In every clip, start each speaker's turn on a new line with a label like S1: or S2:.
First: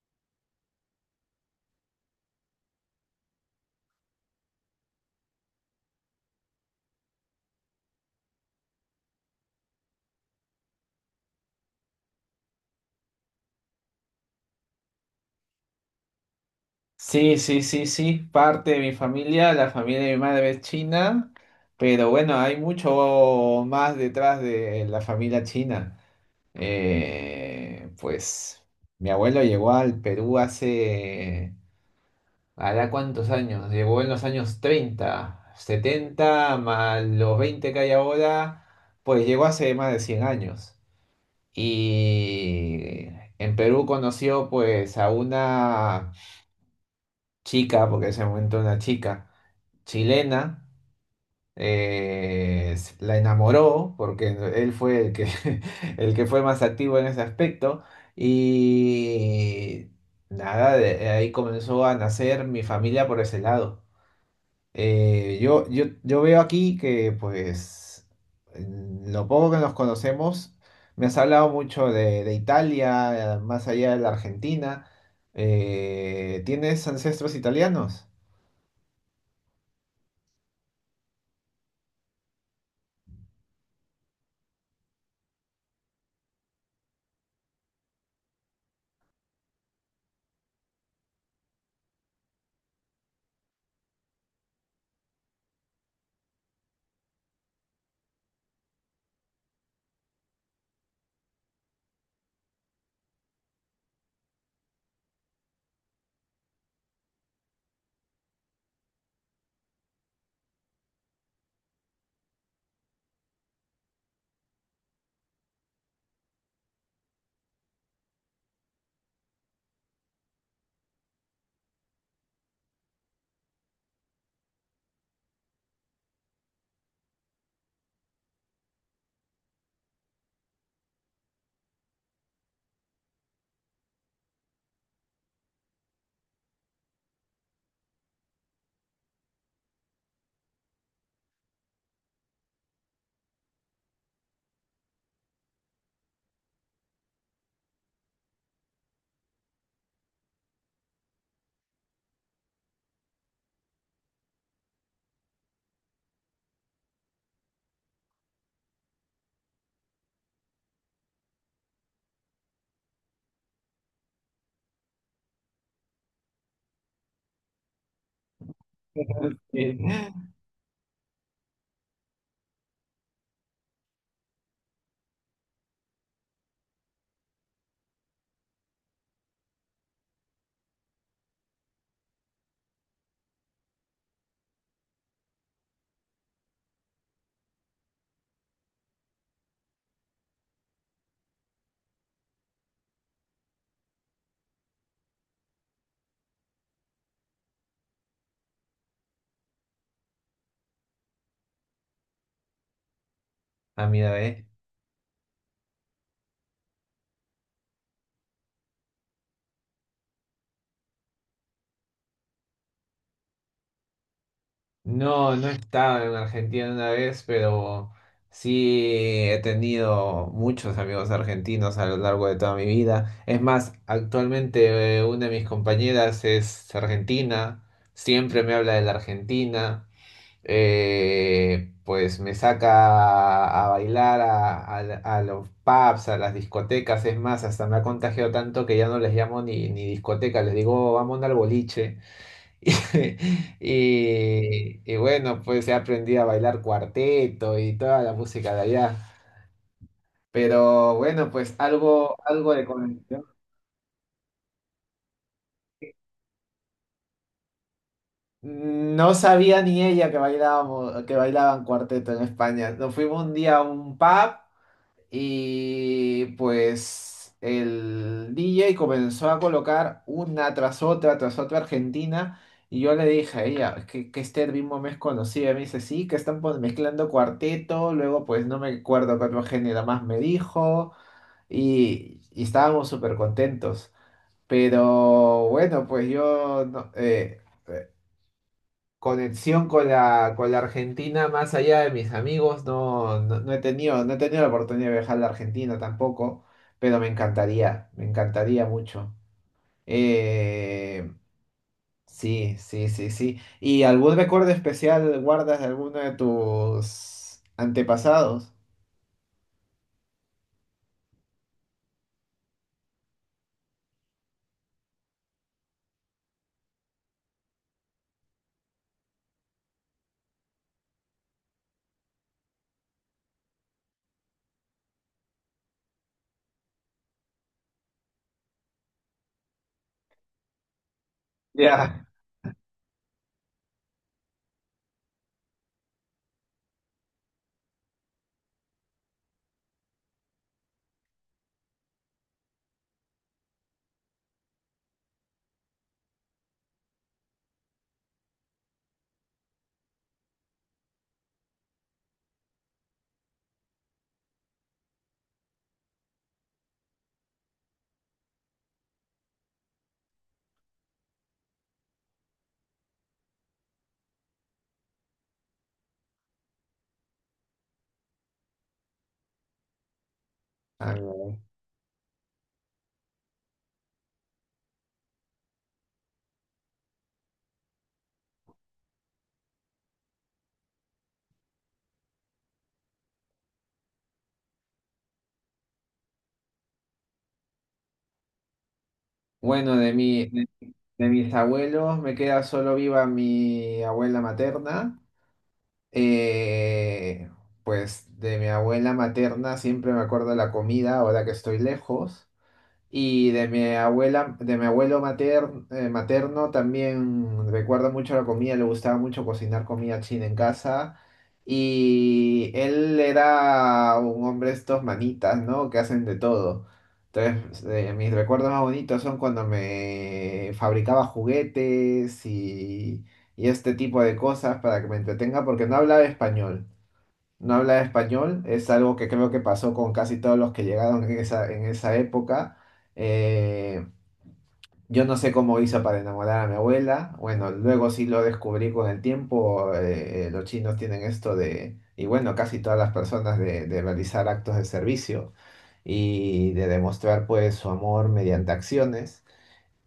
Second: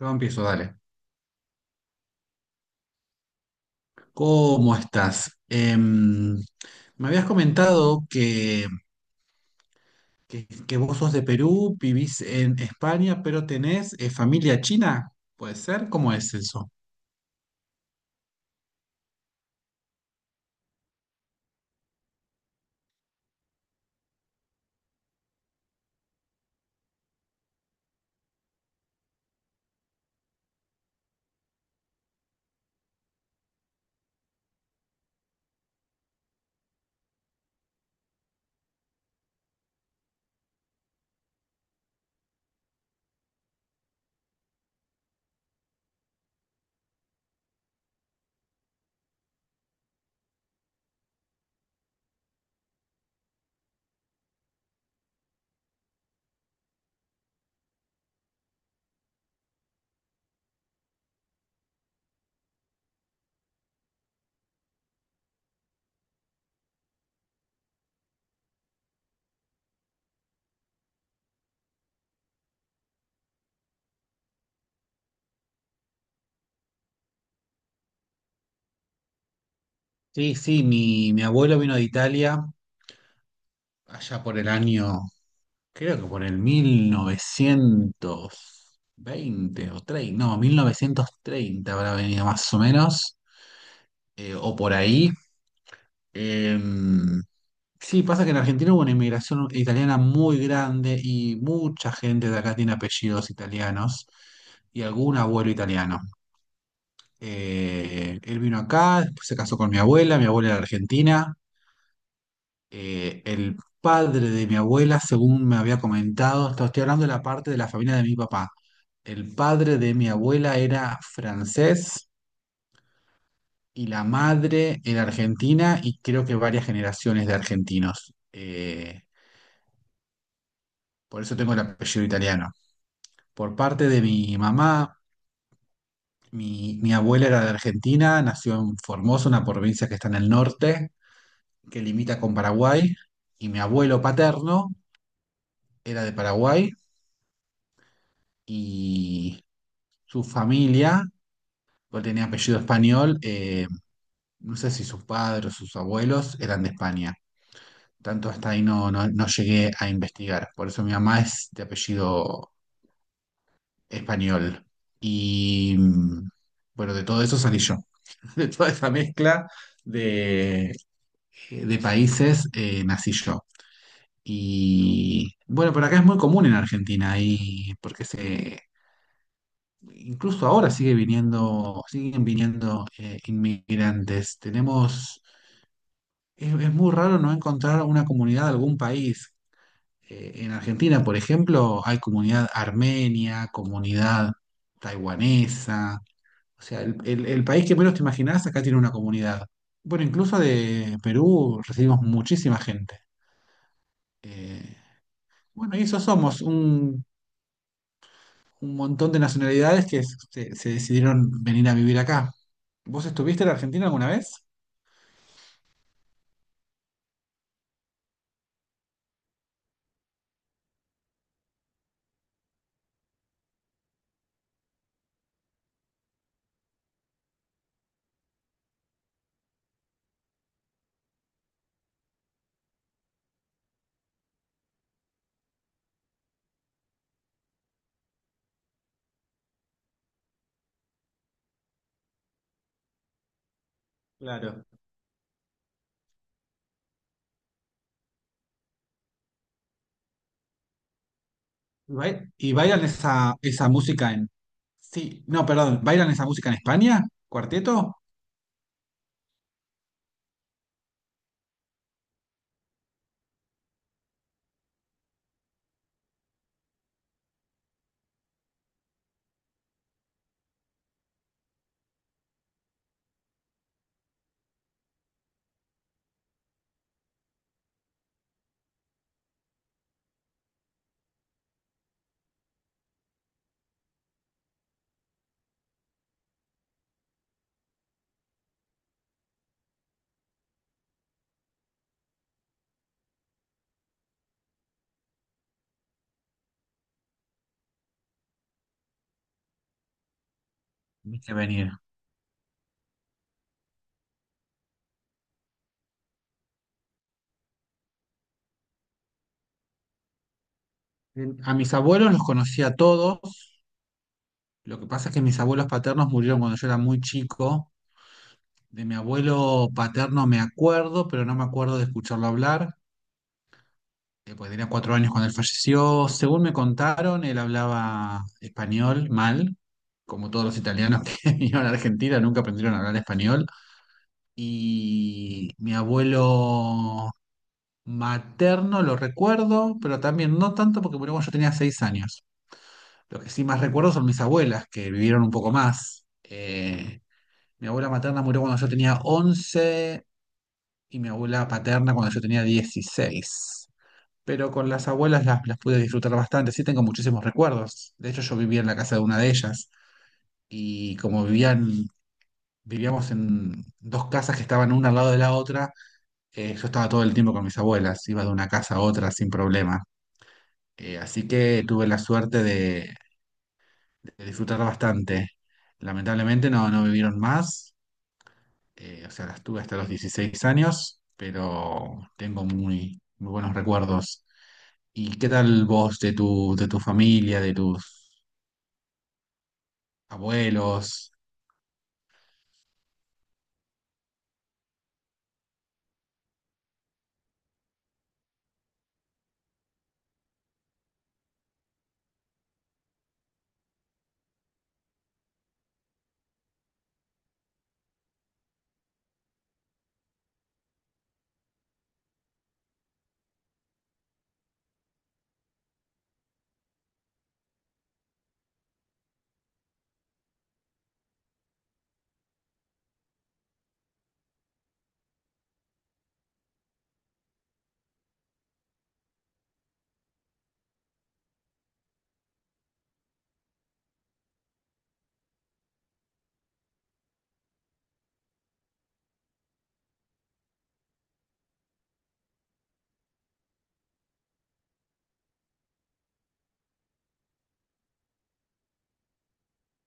S1: Yo empiezo, dale. ¿Cómo estás? Me habías comentado que vos sos de Perú, vivís en España, pero tenés familia china. ¿Puede ser? ¿Cómo es eso?
S2: Sí, sí, sí, sí, parte de mi familia, la familia de mi madre es china, pero bueno, hay mucho más detrás de la familia china. Pues mi abuelo llegó al Perú hace, ¿hará cuántos años? Llegó en los años 30, 70, más los 20 que hay ahora, pues llegó hace más de 100 años. Y en Perú conoció pues a una chica, porque en ese momento era una chica chilena, la enamoró porque él fue el que, el que fue más activo en ese aspecto y nada, de ahí comenzó a nacer mi familia por ese lado. Yo veo aquí que pues en lo poco que nos conocemos, me has hablado mucho de Italia, más allá de la Argentina. ¿Tienes ancestros italianos?
S1: Sí, sí, mi abuelo vino de Italia allá por el año, creo que por el 1920 o 30, no, 1930 habrá venido más o menos, o por ahí. Em, Sí, pasa que en Argentina hubo una inmigración italiana muy grande y mucha gente de acá tiene apellidos italianos y algún abuelo italiano. Él vino acá, después se casó con mi abuela era argentina. El padre de mi abuela, según me había comentado, esto estoy hablando de la parte de la familia de mi papá. El padre de mi abuela era francés y la madre era argentina y creo que varias generaciones de argentinos. Por eso tengo el apellido italiano. Por parte de mi mamá, mi abuela era de Argentina, nació en Formosa, una provincia que está en el norte, que limita con Paraguay, y mi abuelo paterno era de Paraguay y su familia, porque tenía apellido español, no sé si sus padres o sus abuelos eran de España. Tanto hasta ahí no llegué a investigar, por eso mi mamá es de apellido español. Y bueno, de todo eso salí yo. De toda esa mezcla
S2: Sí.
S1: de, de países, nací yo. Y bueno, por acá es muy común en Argentina, y incluso ahora sigue viniendo, siguen viniendo inmigrantes. Tenemos, es muy raro no encontrar una comunidad de algún país. En Argentina, por ejemplo, hay comunidad armenia, comunidad taiwanesa. O sea, el país que menos te imaginás acá tiene una comunidad. Bueno, incluso de Perú recibimos muchísima gente.
S2: Ah, mira, ve.
S1: Eh, bueno, y eso somos, un montón de nacionalidades que se decidieron venir a vivir acá. ¿Vos estuviste en Argentina alguna vez?
S2: No, no he estado en Argentina una vez, pero sí he tenido muchos amigos argentinos a lo largo de toda mi vida. Es más, actualmente una de mis compañeras es argentina, siempre me habla de la Argentina, pues me saca a bailar a a los pubs, a las discotecas. Es más, hasta me ha contagiado tanto que ya no les llamo ni discoteca, les digo, "Oh, vamos al boliche."
S1: Claro.
S2: Y, bueno, pues he aprendido a bailar cuarteto y toda la música de allá. Pero bueno, pues
S1: ¿Y
S2: algo, algo de
S1: bailan
S2: conexión.
S1: esa, esa música en... Sí, no, perdón, ¿bailan esa música en España? ¿Cuarteto?
S2: No sabía ni ella que bailábamos, que bailaban cuarteto en España. Nos fuimos un día a un pub. Y pues el DJ comenzó a colocar una tras otra Argentina. Y yo le dije a ella, "Es que este ritmo me es conocido." Y me dice, sí, que están mezclando cuarteto. Luego, pues no me acuerdo qué otro género más me dijo. Y estábamos súper contentos. Pero bueno, pues yo no- conexión con la Argentina, más allá de mis amigos, no, no, no he tenido, la oportunidad de viajar a la Argentina tampoco, pero me encantaría mucho. Eh,
S1: Ni que venir.
S2: sí, sí, sí, sí. ¿Y algún recuerdo especial guardas de alguno de tus antepasados?
S1: A mis abuelos los conocí a todos. Lo que pasa es que mis abuelos paternos murieron cuando yo era muy chico. De mi abuelo paterno me acuerdo, pero no me acuerdo de escucharlo hablar. Pues tenía 4 años cuando él falleció. Según me contaron, él hablaba español mal, como todos los italianos que vinieron a
S2: Ya.
S1: Argentina, nunca aprendieron a hablar español. Y mi abuelo materno lo recuerdo, pero también no tanto porque murió cuando yo tenía 6 años. Lo que sí más recuerdo son mis abuelas, que vivieron un poco más. Mi abuela materna murió cuando yo tenía 11 y mi abuela paterna cuando yo tenía 16. Pero con las abuelas las pude disfrutar bastante. Sí, tengo muchísimos recuerdos. De hecho, yo vivía en la casa de una de ellas y vivíamos en dos casas que estaban una al lado de la otra, yo estaba todo el tiempo con mis abuelas. Iba de una casa a otra sin problema.
S2: Ah,
S1: Así que tuve la suerte de disfrutar bastante. Lamentablemente no vivieron más. O sea, las tuve hasta los 16 años, pero tengo muy, muy buenos recuerdos. ¿Y qué tal vos de tu familia, de tus
S2: bueno, de mi, de, de
S1: abuelos?
S2: mis abuelos me queda solo viva mi abuela materna. Eh, pues de mi abuela materna siempre me acuerdo de la comida ahora que estoy lejos. Y de mi abuela, de mi abuelo materno, también recuerdo mucho la comida, le gustaba mucho cocinar comida china en casa. Y él era un hombre de estos manitas, ¿no? Que hacen de todo. Entonces, mis recuerdos más bonitos son cuando me fabricaba juguetes y este tipo de cosas para que me entretenga porque no hablaba español, no habla español, es algo que creo que pasó con casi todos los que llegaron en esa época. Eh, yo no sé cómo hizo para enamorar a mi abuela, bueno, luego sí lo descubrí con el tiempo, los chinos tienen esto de, y bueno, casi todas las personas de realizar actos de servicio y de demostrar pues su amor mediante acciones.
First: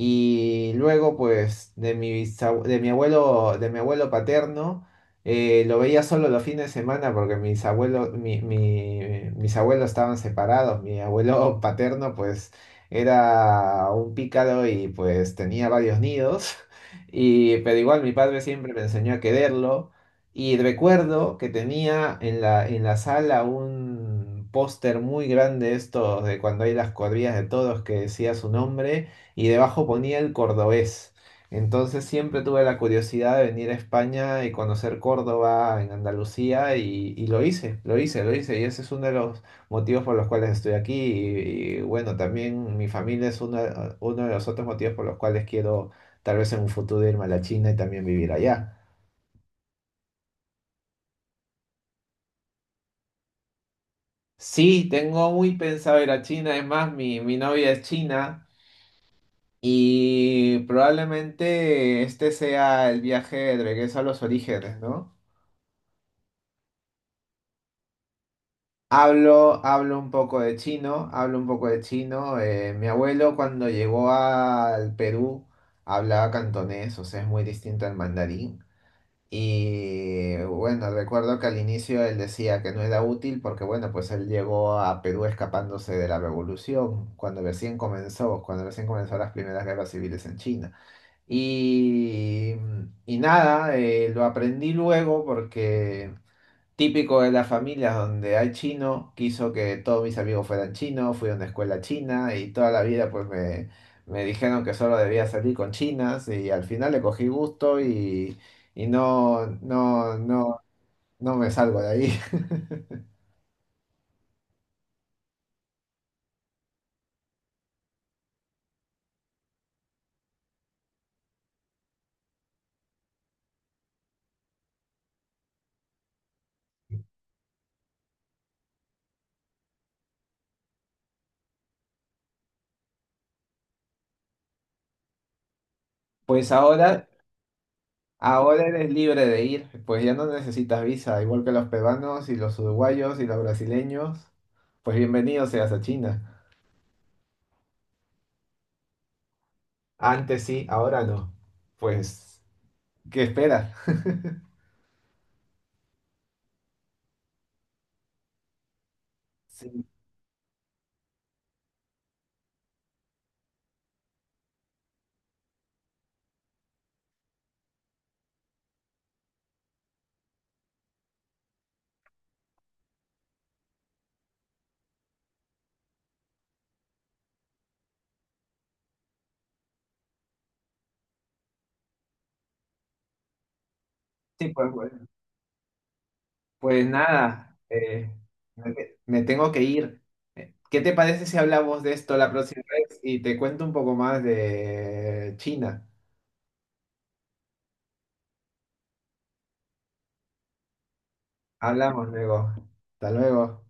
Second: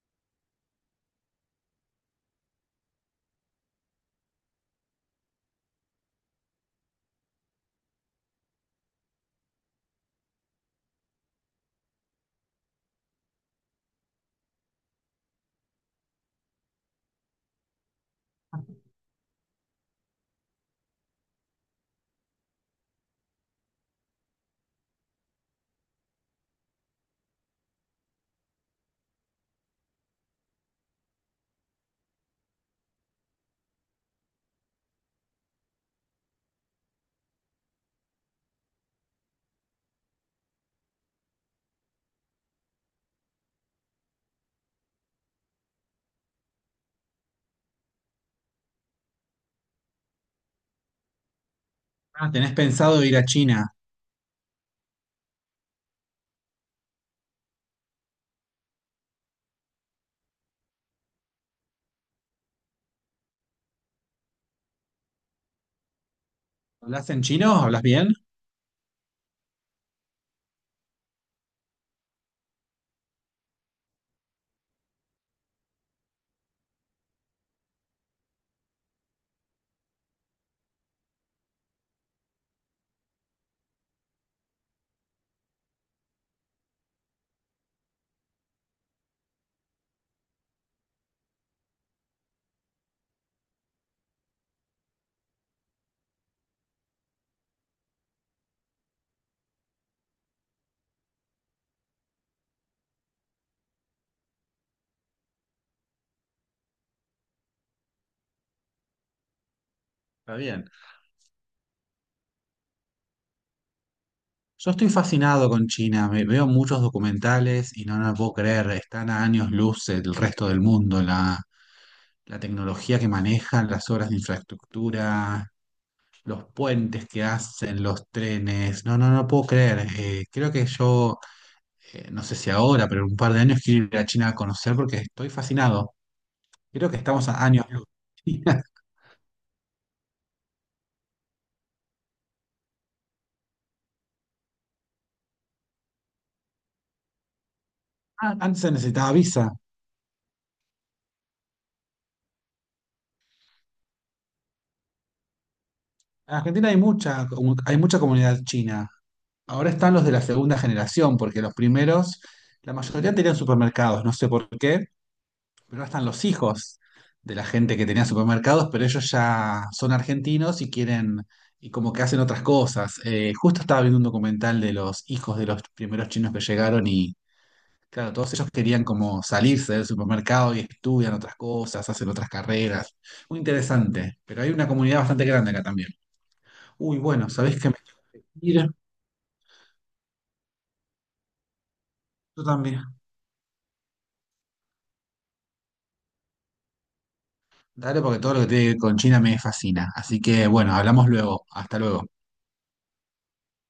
S2: Y luego, pues, de mi, bisab- de mi abuelo paterno, lo veía solo los fines de semana porque mis abuelos estaban separados. Mi abuelo paterno, pues, era un pícaro y pues tenía varios nidos. Y, pero igual mi padre siempre me enseñó a quererlo. Y recuerdo que tenía en la sala un póster muy grande, estos de cuando hay las cuadrillas de todos que decía su nombre y debajo ponía el cordobés. Entonces siempre tuve la curiosidad de venir a España y conocer Córdoba en Andalucía y lo hice, lo hice, lo hice. Y ese es uno de los motivos por los cuales estoy aquí. Bueno, también mi familia es uno de los otros motivos por los cuales quiero tal vez en un futuro irme a la China y también vivir allá.
S1: Ah, ¿tenés pensado ir a China?
S2: Sí, tengo muy pensado ir a China. Es más, mi novia es china y probablemente este sea el viaje de regreso a los orígenes, ¿no?
S1: ¿Hablas en chino? ¿Hablas bien?
S2: Hablo un poco de chino, hablo un poco de chino. Mi abuelo cuando llegó al Perú hablaba cantonés, o sea, es muy distinto al mandarín. Y bueno, recuerdo que al inicio él decía que no era útil porque bueno, pues él llegó a Perú escapándose de la revolución, cuando recién comenzó las primeras guerras civiles en China. Y, y nada, lo aprendí luego porque... Típico de las familias donde hay chino, quiso que todos mis amigos fueran chinos, fui a una escuela china y toda la vida pues me dijeron que solo debía salir con chinas y al final le cogí gusto y no, no,
S1: Está
S2: no,
S1: bien.
S2: no me salgo de ahí.
S1: Yo estoy fascinado con China. Veo muchos documentales y no puedo creer. Están a años luz del resto del mundo. La tecnología que manejan, las obras de infraestructura, los puentes que hacen, los trenes. No puedo creer. Creo que no sé si ahora, pero en un par de años quiero ir a China a conocer porque estoy fascinado.
S2: Pues
S1: Creo que estamos a años luz.
S2: ahora eres libre de ir, pues ya no necesitas visa, igual que los peruanos y los uruguayos y los brasileños, pues bienvenido seas a China.
S1: Ah, antes se necesitaba visa.
S2: Antes sí, ahora no. Pues, ¿qué esperas?
S1: En Argentina hay hay mucha comunidad china. Ahora
S2: Sí,
S1: están los de la segunda generación, porque los primeros, la mayoría tenían supermercados, no sé por qué, pero ahora están los hijos de la gente que tenía supermercados, pero ellos ya son argentinos y quieren, y como que hacen otras cosas. Justo estaba viendo un documental de los hijos de los primeros chinos que llegaron. Y claro, todos ellos querían como salirse del supermercado y estudian otras cosas, hacen otras carreras. Muy interesante, pero
S2: sí,
S1: hay una
S2: pues,
S1: comunidad bastante grande acá también.
S2: Pues
S1: Uy, bueno,
S2: nada,
S1: ¿sabés qué me... Mira,
S2: me, me tengo que ir. ¿Qué te parece si hablamos de esto la
S1: yo
S2: próxima
S1: también.
S2: vez y te cuento un poco más de China?
S1: Dale, porque todo lo que tiene que ver con China me fascina. Así que bueno, hablamos luego. Hasta luego.
S2: Hablamos luego. Hasta luego.